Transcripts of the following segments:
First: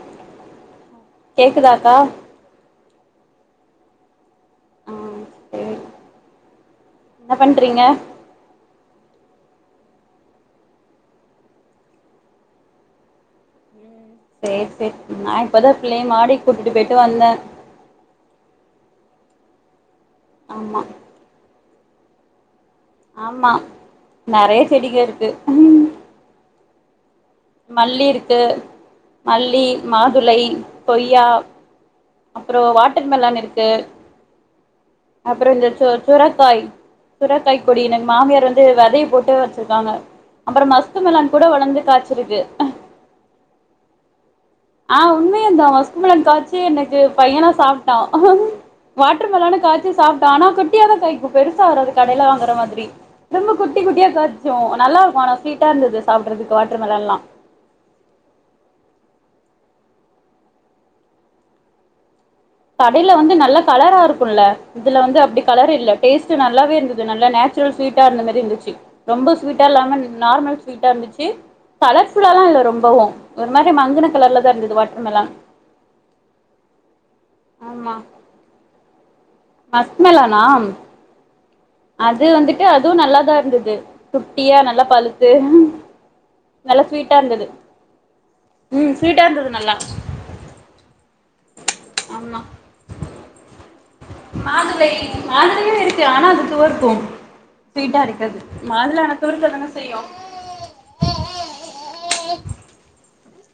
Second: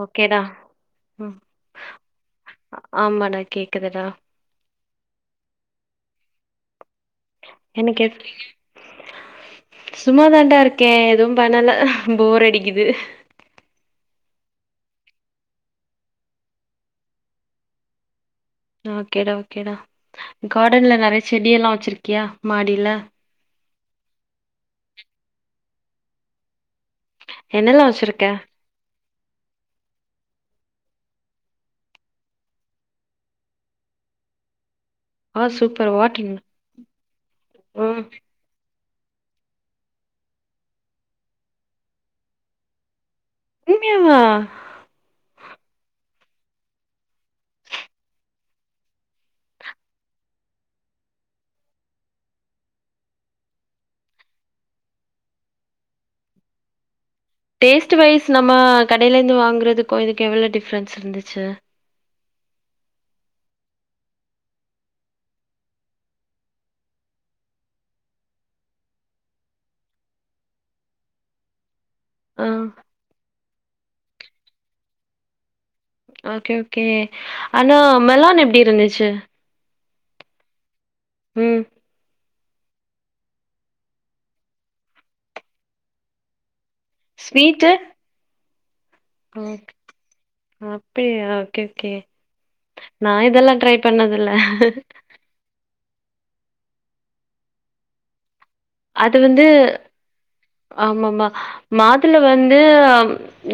ஓகேடா ம் கேக்குதாக்கா ஆமாடா கேக்குதுடா ஆ சேரி என்ன பண்றீங்க எனக்கு [inaudible] சும்மா தான்டா இருக்கே எதுவும் பண்ணல போர் அடிக்கிது சேர் சேர் நா இப்பதா பிள்ளைய மாடிக் கூட்டிட்டு போயிட்டு வந்தே ஓகேடா ஓகேடா ஆமா காடன்ல நறைய செடியெல்லா வச்சுருக்கியா மாடில ஆமா நெறைய செடிக இருக்கு என்னெல்லா மல்லி வச்சிருக்க இருக்கு மல்லி, மாதுளை, கொய்யா அப்புறோ வாட்டர் மெலான் இருக்கு அப்றோ ஆ இந்த சு சூப்பர் வாட்டர் சுரக்காய் சுரக்காய் கொடி ம் எனக் மாமியார் வந்து வெதைய போட்டு வ ச்சுர்க்காங்க அப்புறோ மஸ்க்குமெலன் கூட வளந்து காச்சிருக்கு உண்மயாவா ஆ உண்மயதா மஸ்க்குமெலன் காச்சு எனக்கு பையனா சாப்ட்டா வாட்டர் மெலானு காச்சு சாப்ட்டொ ஆனா குட்டியாதா காய்க்கு பெருசா வராது கடைல வாங்குற மாதிரி ரொம்ப குட்டி குட்டியா காச்சு நல்லாருக்கு ஆனா ஸ்வீட்டா இருந்தது சாப்புட்றதுக்கு வாட்ரு மெலன்லா டேஸ்ட்டு வைஸ் நம்ம கடைலேந்து வாங்குறதுக்கு இதுக்கு எவ்வள டிஃப்ரென்ஸ் இருந்துச்சு கடைல வந்து நல்ல கலரா இருக்குல்ல இதுல வந்து அப்டி கலர் இல்ல டேஸ்ட்டு நல்லாவே இருந்தது நல்லா நேச்சுரல் ஸ்வீட்டா இருந்த மாரி இருந்துச்சு ரொம்ப ஸ்வீட்டா இல்லாம நார்மல் ஸ்வீட்டா இருந்துச்சு கலர்ஸ் ஃபுல்லால ஆ இல்ல ரொம்பவு ஒரு மாரி மங்குன கலர்ல தா இருந்தது வாட்ருமெலான் ஓகே ஓகே ஆனா மெலான் எப்டி இருந்துச்சு? மஸ்க்மெலானா? ம் அது வந்துட்டு அதுவு நல்லாதா இருந்தது குட்டியா நல்லா பழுத்து நல்ல ஸ்வீட் ஸ்வீட்டு ஸ்வீட்டா இருந்தது நல்லா ஓகே அப்டியா ஓகே ஓகே ஆமா நா இதெல்லா ட்ரை பண்ணதில்ல மாதுளை மாதுளையு இருக்கு ஆனா அது துவர்க்கு ஸ்வீட்டா இருக்காது மாதுள ஆனா துவர்க்க தான செய்யு ஆமமா மாதுள வந்து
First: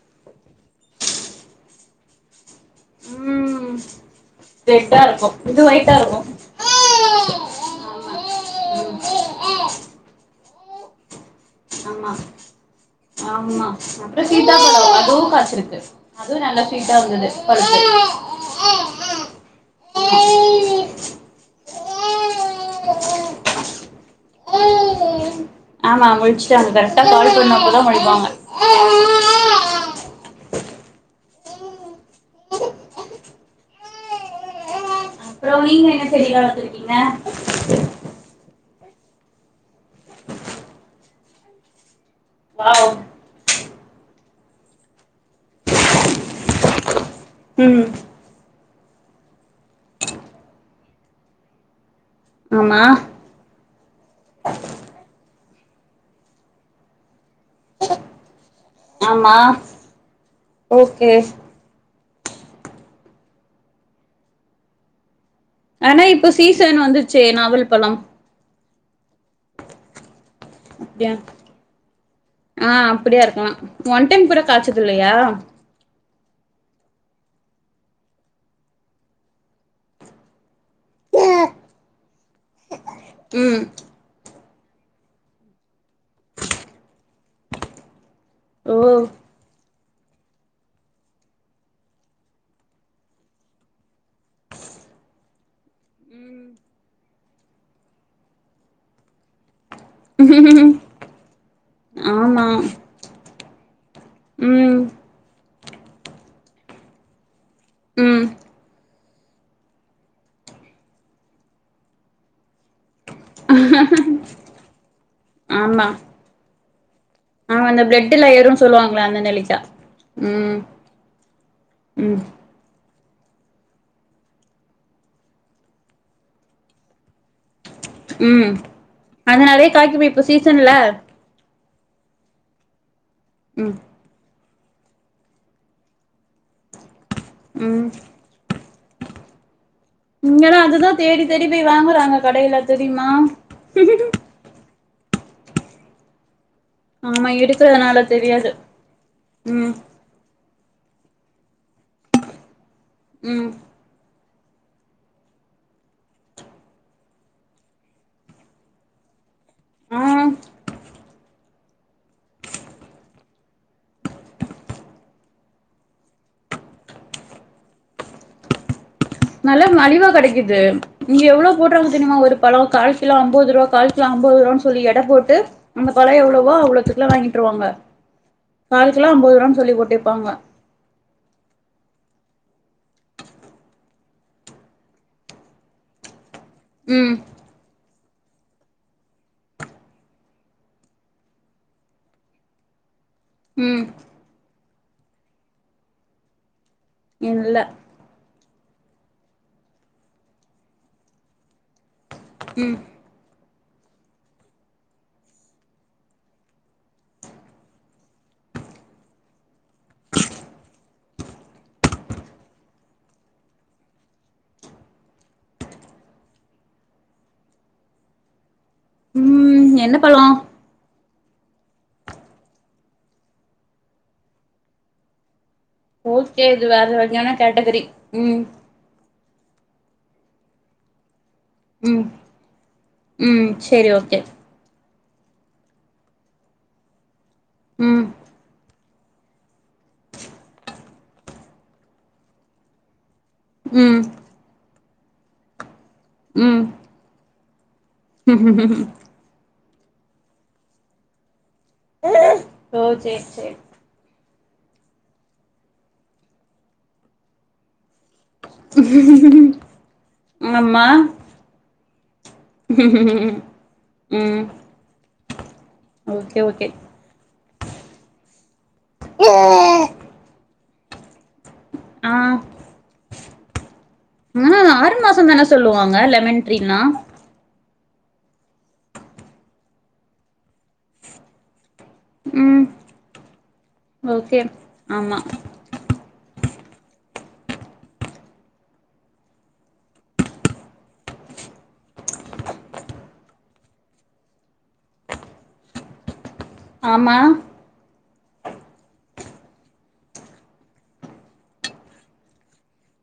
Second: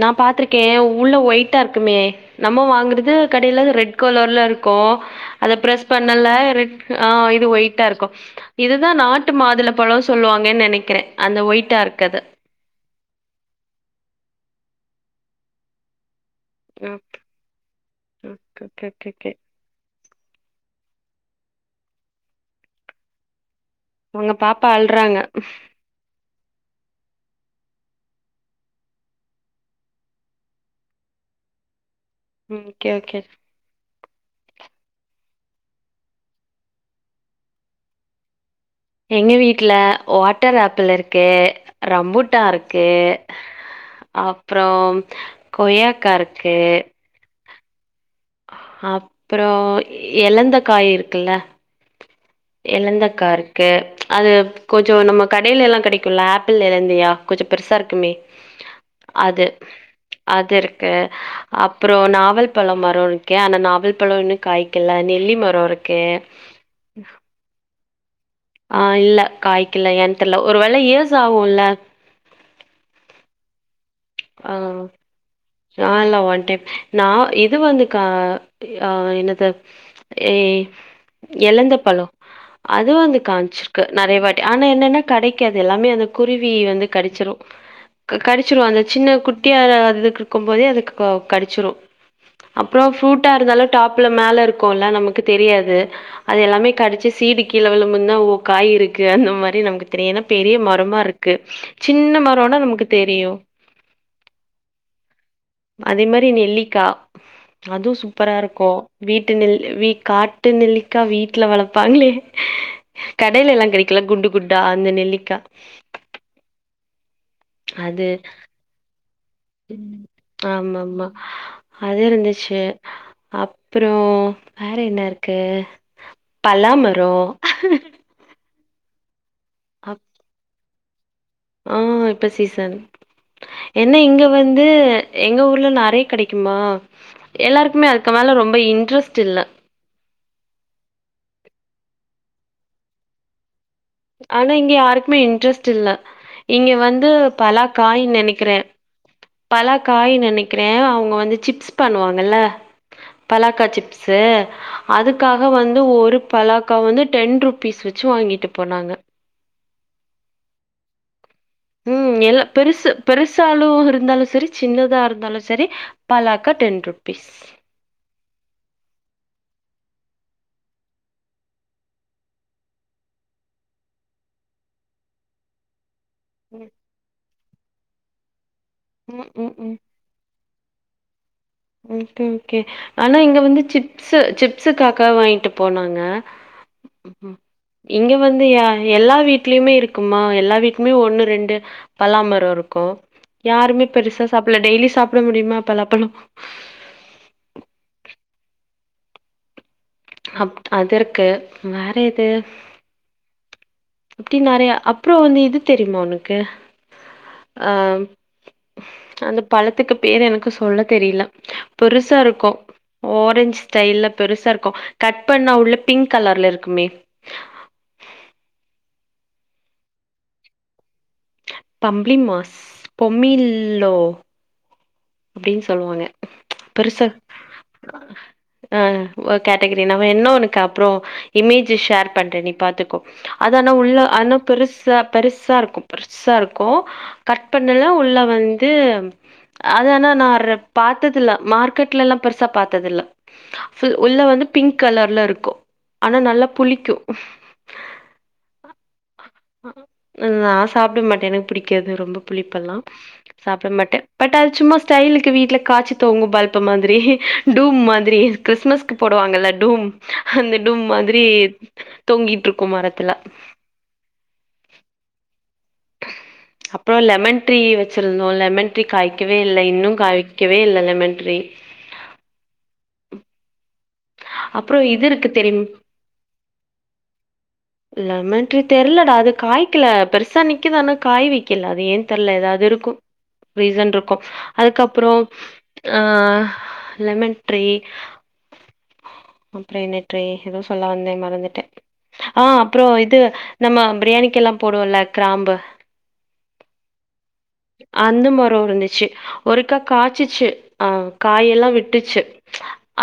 நா பாத்துருக்கே உள்ள ஒயிட்டா இருக்குமே நம்ம வாங் குறது கடைல அது ம் ரெட் கலர்ல இருக்கு ரெட்டா இருக்கு அத இது பிரஸ் ஒயிட்டா பண்ணல இருக்கு ரெட் ஆ இது ஒயிட்டா இருக்கு ஆமா இதுதா நாட்டு மாதுள ம் பழோ சொல்லுவாங்கன் நெனக்கிறே அந்த ஒயிட் ஆமா ஆமா அப்றொ சீதாப்பழோ அதுவு காச்சுருக்கு அதுவு நல்ல ஸ்வீட்டா இருந்துது பல்ப்பு க கெ கெ கே [unintelligible] உங்க பாப்பா அள்றாங்க ஆமா முழிச்டாங்க கரெக்டா கால் பண்ணப்பதா முழிப்பாங்க ம் கே ஓகே அப்புறோ நீங்க என்ன செடிலாம் வளத்துருக்கீங்க எங்க வீட்டில வாட்டர் ஆப்பிள் இருக்கு ரம்புட்டான் இருக்கு வாவ் அப்புறோ கொய்யாக்கா இருக்கு ம் அப்புறோ எலந்த காய் இருக்குல்ல ஆமா எழந்தக்கார் கு அது கொஞ்சோ நம்ம கடேல எல்லா கடைக்கும்ல ஆப்பிள் எழுந்தியா கொஞ்சோ பெருசா இருக்குமே [inaudible] அது அது இருக்கு ஓகே அப்புறோ நாவல் பழ மரோ இருக்க ஆனா நாவல் பழ இன்னு காய்கல நெல்லி மர ஆனா இப்ப சீசன் வந்துச்சே நாவல் பழம் ஆ இல்ல காய்க்கல ஏன்னு தெர்ல ஒரு வேளை இயர்ஸ் அப்டியா ஆகும்ல்ல ஆ அப்படியா இருக்கலாம் ஒன் டைம் கூட காய்ச்சது இல்லையா ஆ இல்ல ஒன் டைம் நான் இது வந்து கா ஆ என்னது ஏ எழந்த பழம் அதுவும் வந்து ம் காச்சிருக்கு நறைய வாட்டி ஆனா என்னன்னா கடைக்காது எல்லாமே அது குருவி வந்து கடிச்சிரும் கடிச்சிரு ஓ அந்த சின்ன குட்டியா அது இருக்கும் போதே அது கடிச்சிரும் அப்புறம் ஃப்ரூட்டா இருந்தாலும் டாப்ல மேல இருக்குல்ல நமக்கு தெரியாது அது எல்லாமே கடிச்சு சீடு கீழ விழும்பு ந்தா ஓ காய் இருக்கு அந்த மாதிரி நமக்கு தெரியும் ஏன்னா பெரிய ம் மரமா இருக்கு சின்ன ஆமா மரம்னா நமக்கு தெரியும் ம் அதே மாரி நெல்லிக்கா அதுவும் ம் சூப்பரா இருக்கும் வீட்டு நெல் வீ காட்டு நெல்லிக்கா வீட்டுல வளப்பாங்களே கடையிலல்லாம் கிடைக்கு ல்ல குண்டு குண்டா அந்த நெல்லிக்கா ஆமா ஆமா அந்த அது பிளட்ல ஏறும்னு சொல்லுவாங்களே அந்த நெல்லிக்கா ம் ஆமாமா அது ம் இருந்துச்சு அப்புறம் வேற என்ன இருக்கு பலா மரம் ம் அது நறையா அப் காய்குமே இப்ப சீசன்ல ஆ இப்ப சீசன் ம் என்ன இங்க வந்து எங்க ஊர்ல நறைய கிடைக்குமா ம் எல்லாருக்குமே அதுக்கு மேல ரொம்ப இன்ட்ரெஸ்ட் டுல் ல இங்கல்லாம் அதுதான் தேடி தேடி போய் வாங்குறாங்க கடையில தெரியுமா ஆனா இங்க யாருக்குமே இன்டரஸ்ட் இல்ல இங்க வந்து ஆமா இருக்கிறதுனால பலாக்காய் தெரியாது நினைக்கிறேன் பலா ம் க் காய் நினைக்கிறேன் அவங்க வந்து சிப்ஸ் பண்ணுவாங்கல ம் பலாக்கா சிப்ஸ் சே அதுக்காக வந்து ஒரு பலாக்கா வந்து டென் ருபீஸ் வச்சு வாங்கிட்டு போனாங்க ஆங் ம் எல்ல பெருசு பெருசாலும் இருந்தாலும் சரி சின்னதா இருந்தாலும் சரி பலா க்கா டென் ரூபிஸ் நல்ல மாலிவா கிடக்குது இங்க எவ்ளோ போடுறாங்க தெரியுமா ஒரு பழம் கால் கிலோ ஐம்பது ரூபா கால் கிலோ ஐம்பது ரூபான்னு சொல்லி எட போட்டு அந்த பழோ எவ்வளோவோ அவ்ளோதுக்குல வாங்கிட்டுருவாங்க காலுக்குெல்லா ம் ஐம்பது ம் ரூபான்னு ம் ம் சொல்லிட்டிருப்பாங்க ஓகே ஓகே ஆனா இங்க வந்து சிப்ஸ் சிப்ஸக்காக வாங்கிட்டு போனாங்க ம் இங்க வந்து யா எல்லா வீட்லயுமே இருக்குமா எல்லா வீட்டுமே ஒண்ணு ரெண்டு பலாமரம் இருக்கு ம் யாருமே பெருசா சாப்பிட டெய்லி சாப்பிட முடியுமா பலாப்பழோ இல்ல அப் அது இருக்கு வேற எது ம் இப்டி நறைய அப்புறோ இது தெரியுமா உனக்கு ஆ அந்த பழத்துக்கு பேரு எனக்கு சொல்ல தெரில பெருசா இருக்கு ஓரஞ்ச் ஸ்டைல்லல பெருசா இருக்கு கட் பண்ணா உள்ள பிங்க் கலர்ல இருக்குமே ம் என்ன பழோ பாம்ப்லி மாஸ் பமில்லோ அப்டின்னு சொல்லுவாங்க ஓகே இது வேற பெருசா வகையான கேட்டகரி ம் ஆ ஒரு கேட்டகரி ந என்ன ஒன்னுக்கு அப்புறோ இமேஜ் ம் ஷேர் பண்றே நீ பாத்துக்கோ ம் அது ஆனா சேரி உள்ள ஓகே ஆனா பெருசா பெருசா இருக்கு பெருசா இருக்கு கட் பண்ணல ம் உள்ள வந்து அது ஆனா நா ர பாத்ததில்ல மார்க்கெட்ல எல்லா பெருசா பாத்ததில ஃபுல் ம் உள்ள வந்து பிங்க் கலர்ல இருக்கு ஆனா நல்லா ம் புளிக்கு நா சாப்ட மாட்டே எனக்கு பிடிக்காது ரொம்ப புளிப்பெல்லா ஓ சேரி சேரி சாப்பிட மாட்டே பட் அது சும்மா ஸ்டைல்க்கு வீட்ல காச்சு தொங்கு பல்ப் மாதிரி டூம் மாத்ரி கிறிஸ்மஸ்க்கு போடுவாங்கல்ல டூம் அந்த டூம் ஆமா மாதிரி தொங்கிட்டு இருக்கு மரத்துல ம் ஓகே ஓகே அப்ற லெமன் ட்ரீ வச்சிருந்தோ லெமன் ட்ரீ ஆ காய்கவே இல்ல இன்னு காய்கவே இல்ல லெமன் ட்ரீ ஆ ஆனா அது அப்றோ ஆறு இது மாச இருக்கு தான தெரியும் சொல்லுவாங்க லெமன் ட்ரீல்லா லமன்ட்ரி தெர்லடா அது காய்க்கல பெருசா நிக்குது ஆனா காய் வைக்கல அது ஏன் தெர்ல ஏதாது ம் இருக்கு ரீசன் இருக்கு ஓகே அதுக்கப்றோ ஆமா ஆ லெமன் ட்ரீ அப்றோ என்னட்ரி எதோ சொல்ல வந்தே மறந்துட்டெ ஆ அப்ற இது நம்ம பிரியாணிக்கு எல்லா போடுவுல கிராம்பு ஆமா அந்த மரோ இருந்துச்சு ஒருகா காய்ச்சிச்சு அ காயெல்லா விட்டுச்சு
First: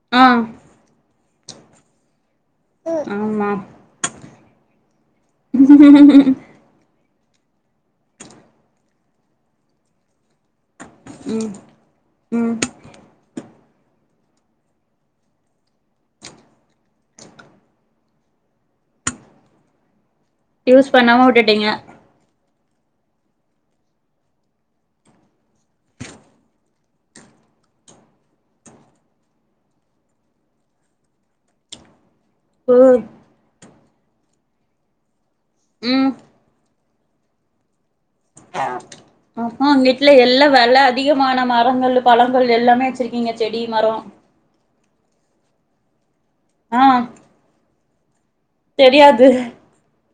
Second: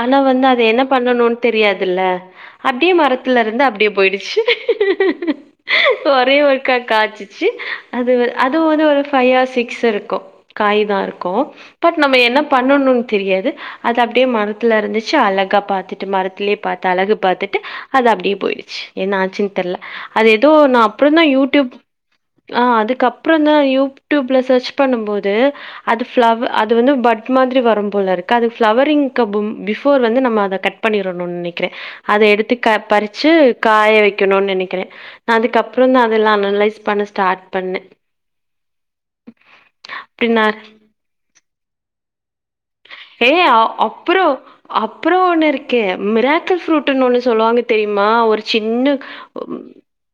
ஆனா ஆ வந்து அத என்ன பண்ணணு னு தெரியாதுல்ல அப்டியே மரத்துல ஆமா இருந்து அப்டியே போயிடுச்சு ஒரெ ஒரு க்க காய்ச்சிச்சு அது அதுவு வ ஒரு ஃபை ஆர் சிக்ஸ் இருக்கு காய் தா இருக் ம் இருக்கு பட் நம்ம என்ன ம் பண்ணணு தெரியாது அது அப்டியே மரத்துல இருந்துச்சு அழகு அக்கா பாத்துட்டு மரத்திலெ பாத்து அழகு பாத்துட்டு அது அப்டியே போயிடுச்சு என்ன ஆச்சுன்னு தெர்ல அது ஏதோ நா யூஸ் அப்ற தா பண்ணாம விட்டுட்டீங்க யூடுப் ஆ அதுக்கப்றம் தா யூடியூப்ல சர்ச் பண்ணும்போது அது ஃப்ளவ அது வந்து பட் மாதிரி வரும் போல இருக்கு அது ஃப்ளவரிங் கப்பும் பிஃபோர் வந்து நம்ம அது கட் பண்ணிர்ணு நினைக்றெ அத எடுத்து க ஓ பறிச்சு காய வைக்கணுனு நினைக்கிறே நா அதுக்கப்றமந்தா ம் அதெல்லா அனலைஸ் பண்ண ஸ்டார்ட் பண்ணே அப்ப உங்க வீட்ல அப்படி எல்லா நான் வில அதிகமான மரங்கள் பழங்கள் எல்லாமே ஏ வச்சிருக்கீங்க செடி மரோ அப்புறோ அப்புற ஒண்ணு இருக்கே மிராக்கிள் ஆ ஃப்ரூட்ன்னு ஒண்ணு சொல்லுவாங்க தெரியுமா ஒரு சின்ன தெரியாது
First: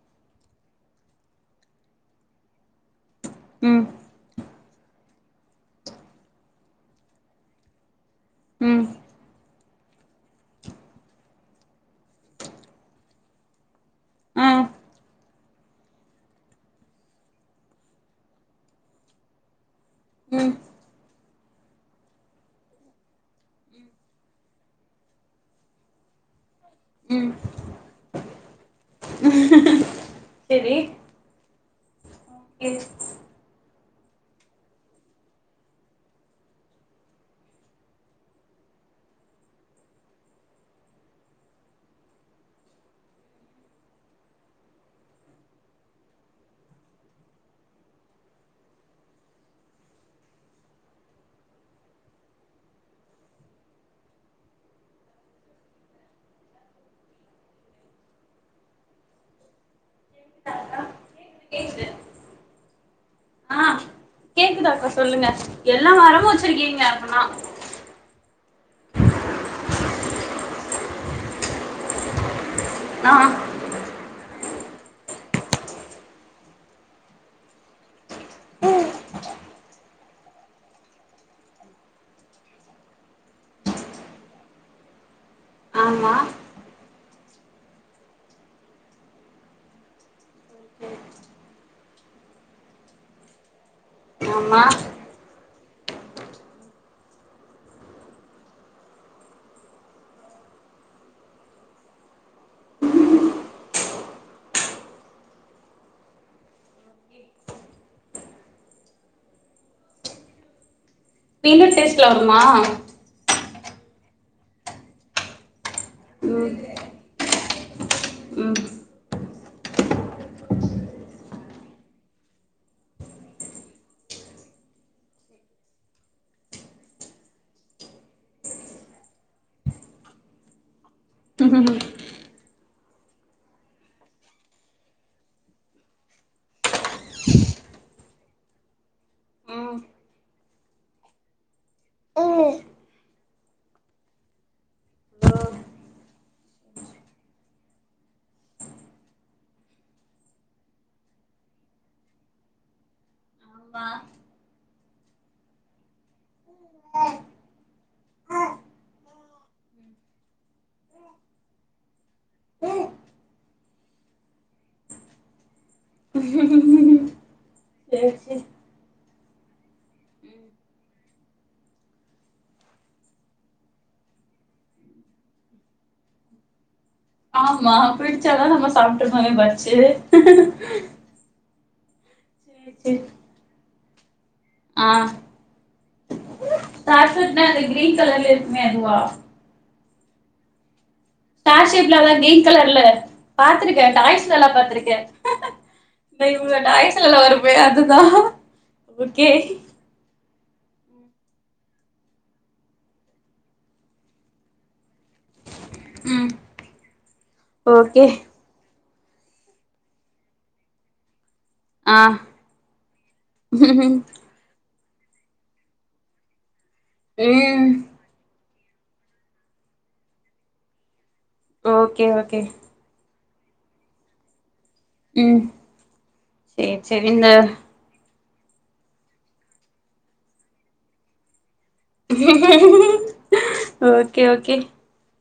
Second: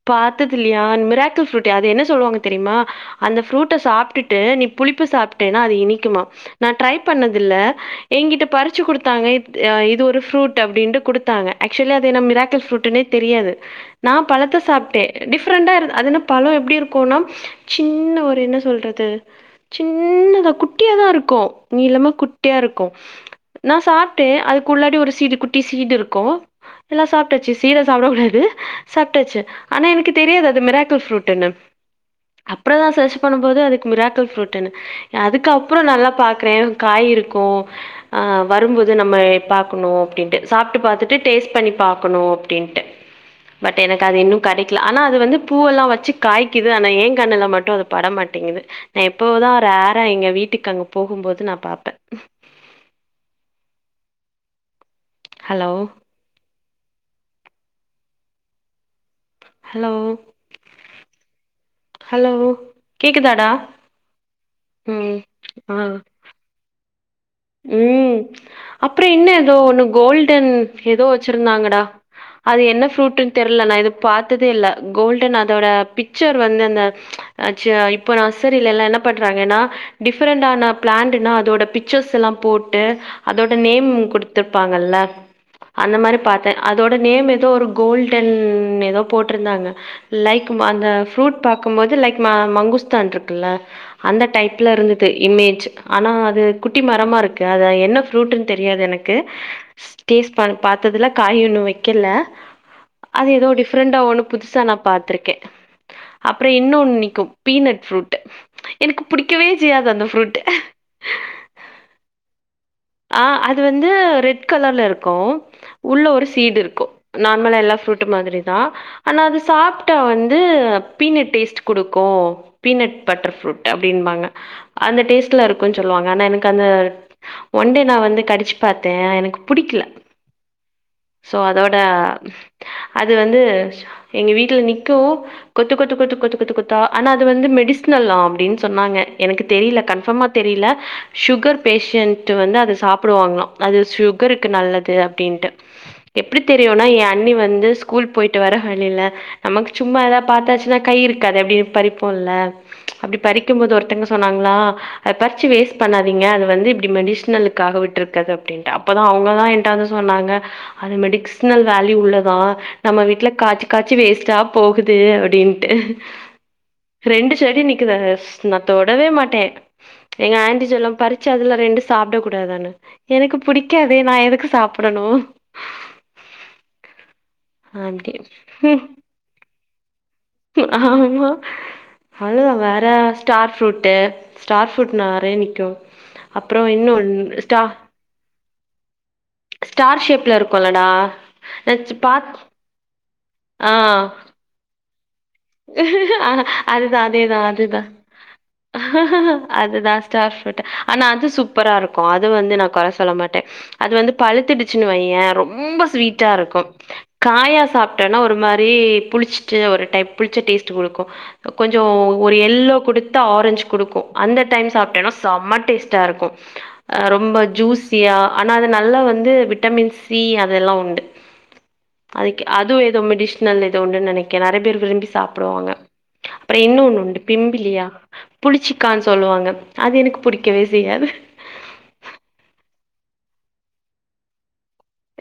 பாத்தது இல்லையா மிராக்கிள் ஃப்ரூட் அது என்ன சொல்லுவாங்க தெரியுமா அந்த ஃப்ரூட்ட ம் சாப்ட்டுட்டு நீ புளிப்பு சாப்ட்டேன்னா அது இனிக்குமா நா ட்ரை பண்ணதில்ல எங்கிட்ட பறிச்சு ம் குடுத்தாங்க அ இது ஒரு ஃப்ரூட் அப்டின்டு குடுத்தாங்க ஆக்சுவலா அது என்ன மிராக்கல் ஃப்ரூட்டுன்னே தெரியாது நா ஆ பழத்த சாப்ட்டே டிஃப்ரெண்டா இரு அதுன்ன பழ எப்டி இருக்குனா சின்ன ஒரு என்ன சொல்றது து சின்னதா ம் குட்டிய தா இருக்கு நீளமா குட் டியா இருக்கு நா சாப்ட்டே அதுக்குள்ளாடி ஒரு சீடு குட்டி சீடு இருக்கு எல்லா ம் சாப்ட்டாச்சு சீட சாப்ட கூடாது சாப்ட்டாச்சு ஆனா எனக்கு தெரியாது அது செரி மிராக்கல் ஃப்ரூட்ன்னு அப்றம்தா சர்ச் பண்ணும் போது அதுக்கு மிராக்கல் ஃப்ரூட்னு அதுக்கப்புற நல்லா பாக்குறே காய் இருக்கு அ வரும்போது நம்ம பாக்கணு அப்டின்டு சாப்ட்டு பாத்துட்டு டேஸ்ட் பண்ணி பாக்கனு அப்டின்ட்டு பட் எனக்கு அது இன்னு கிடைக்கல ஆனா அது வந்து பூவெல்லா வச்சு காய்குது ஆனா ஏன் கண்ணுல மட்டு அது பட மாட்டிங்குது நா எப்போதா ரேரா எங்க வீட்டுக்கு அங்க போகும்போது நா பாப்பே ஹலோ ஹலோ கேக்குது கேக்குது. ஹலோ கேக்குதாடா கேக்குதா அக்கா சொல்லுங்க ஆ எல்லா மரமு வச்சிருக்கீங்க அப்பனா ம் அப்புற என்ன எதோ ஒண்ணு கோல்டன் எதோ வச்சிருந்தாங்கடா அது என்ன ஆ ஃப்ரூட்டுன் தெர்ல நா இது பாத்ததே இல்ல கோல்டன் அதோட பிக்சர் வந்து அந்த அச் இப்ப நர்சரிலலா என்ன பண்றாங்கன்னா டிஃபரண்டான பிளான்டுனா அதோட பிக்சர்ஸ் எல்லா போட்டு அதோட நேம் குடுத்துருப்பாங்கல்ல அந்த ஆமா மாரி பாத்தே அதோட நேம் எதோ ஒரு கோல்டன் எதோ போட்டிருந்தாங்க லைக் அந்த ஃப்ரூட் பாக்கம் போது லைக் மங்குஸ்தான் இருக்குல்ல அந்த ஆமா டைப்ல இருந்தது இமேஜ் ஆனா அது குட் ட்டி மரமா இருக்கு அத என்ன ஃப்ரூட்ன்னு தெரியாது எனக்கு டேஸ்ட் ப பாத்தது இல்ல காய் இன்னு வைக்கல அது எதோ டிஃப்ரெண்டா ஒண்ணு புதுசா நா பாத்திருக்கே அப்புற இன்னொன்னு நி்க்கு பீனட் ஃப்ரூட்டு எனக்கு புடிக்கவே செய்யாது அந்த ஃப்ரூட் பீனட் டேஸ்ட்ல வருமா ஆ அது வந்து ரெட் கலர்ல இருக்கு உள்ள ஒரு ம் சீடு இருக்கு நார்மலா எல்லா ஃப்ரூட்டு மாதிரி ம் தா ஆனா அது சாப்ட்டா வந்து பீனட் டேஸ்ட்டு குடுக்கு பீனட் பட்டர் ஃப்ரூட் அப்படின்பாங்க அந்த டேஸ்ட்ல இருக்குன்னு சொல்லுவாங்க ஆனா எனக்கு அந்த ஒன்டே நா வந்து கடிச்சு பாத்தே எனக்கு பிடிக்கல சோ அதோட ம் அது வந்து எங்க வீட்ல நிக்கு கொத்து கொத்து கொத்து கொத்து கொத்து கொத்தா ஆனா அது வந்து மெடிசினலா அப்டின்னு சொன்னாங்க எனக்கு தெரியல கன்ஃபர்மா தெரியல சுகர் ஓ பேஷன்ட் வந்து அத சாப்பிடுவாங்கலா அது சுகருக்கு நல்லது அப்படின்ட்டு எப்டி தெரியுன்னா ஏ அண்ணி வந்து ஸ்கூல் போயி்ட்டு வர வழில நமக்கு சும்மா ஏதா பாத்தாச்சுன்னா கை இருக்காது அப்டியே பறிப்போ இல்ல அப்டி பறிக்கும்போது ஆமா ஒருத்தங்க சொன்னாங்களா அத பறிச்சு வேஸ்ட் பண்ணாதீங்க அது வந்து இப்டி மெடிஸ் னலுக்காக விட்டு இருக்கது அப்படின்ட்டு அப்பதா அவங்கதா என்ட்டவந்து சொன்னாங்க அது மெடிக்சனல் வேல்யூ உள்ளதா நம்ம வீட்ல காச்சு காச்சி வேஸ்ட்டா போகுது அப்டின்ட்டு ரெண்டு செடி நிக்குது அத சேரி சேரி வச்சு நா தொடவே மாட்டே எங்க ஆண்ட்டி சொல்லும் பறிச்சு அதுல ரெண்டு சாப்பிட கூடாதானு எனக்கு புடிக்காதே நா எதுக்கு சாப்டணு ஆமா அப்டி பிடிச்சாதா நம்ம ம் சாப்ட்ருபோமே பர்ச்சு ஆமா அதா வேற ஸ்டார் ஃப்ரூட் ஸ்டார் ஃப்ரூட் நறையா நிக்கு அப்றோ ஸ்டார் இன்னொன்னு ஃப்ரூட்னா அந்த ஸ்டா க்ரீன் கலர்ல இருக்குமே அதுவா ஸ்டார் ஷேப்ல இருக்குல்லடா ஸ்டார் நா ஷேப்லதா பாத் க்ரீன் கலர்ல பாத்துருக்கேன் டாய்ஸ்ல எல்லா பாத்திருக்கே இந்த அ இவங்க அதுதா டாய்ஸ்லல்லா அதேதா வருமே அதுதா ஓகே அதுதா ஸ்டார் ப்ரூட்டு ஆனா அது சூப்பரா இருக்கு அது வந்து நா கொற சொல்ல மாட்டே அது வந்து பழுத்தடிச்சுன்னு வையே ரொம்ப ம் ஸ்வீட்டா இருக்கு காயா ஓகே சாப்பிட்டனா ஒரு மாதிரி புளிச்சுட்டு ஒரு டைப் புளிச்ச டேஸ்ட் குடுக்கு கொஞ்சோ ஆ ஒரு எல்லோ கொடுத்து ஆரஞ்ச் ம் குடுக்கு அந்த டைம் சாப்பிட்டேன்னா செம டேஸ்ட்டா இருக்கு அ ரொம்ப ஜூஸ் சியா ஆனா அது நல்லா வந்து விட்டமின் சி அதெல்லா உண்டு ஓகே அது ஓகே கே அது எதோ மெடிஷ்னல் எதோ உண்டுன்னு நெனக்கற நெறய பேர் விரும்பி ம் சாப்டுவாங்க அப்றோ சேரி இன்னோண்ணு சேரி உண்டு இந்த பிம்பிலியா புளிச்சிக்கானு சொல்லுவாங்க அது எனக்கு புடிக்கவே செய்யாது ஓகே ஓகே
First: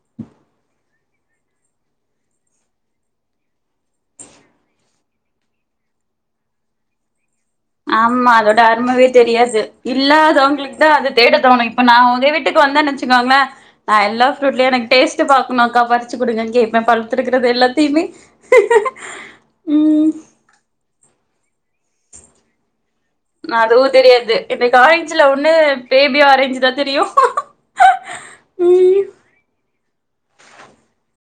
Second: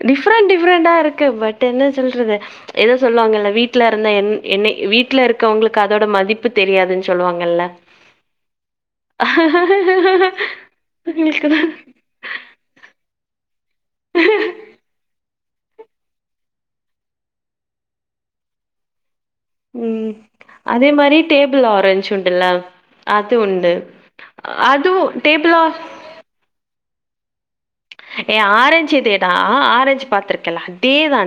டிஃப்ரண்ட் டிஃப்ரெண்டா இருக்கு பட் என்ன சொல்றது எதோ சொல்வாங்கல்ல வீட்லருத என் என்னை வீட்ல இருக்கவ்ங்களுக்கு அதோட மதிப்பு தெரியாதுன் சொல்வாங்கல்ல ஆமா அதோட அருமவே தெரியாது இல்லாதவ்ங்ளுக் தா அது தேட உங்களுக்குதா தோணு இப்ப நா உதவி வீட்டுக் வந்தன்னச்சுக்கோங்ளே நா எல்லா ஃப்ரூட்லயு எனக் டேஸ்டு பாக்ணுகா தா ஃபர்ஸ்ட் வச்சு குடுங்கங்கன் கேப்ப பழு்த்ருக்றது எல்லாத்தையுமே ம் அதே மாரி டேபுள் ஆரஞ்ச் உண்டுல்ல அது உண்டு அதுவு தெரியாது எனக் அதுவு ஆரஞ்சுல ஒண்ணு டேபிள் ஆ பேபி ஆரேஞ் தா தெரியு ஏ ஆரேஞ்ச் ம் இதேதா ஆ ஆரேஞ் பாத்ருக்கேல அதே தா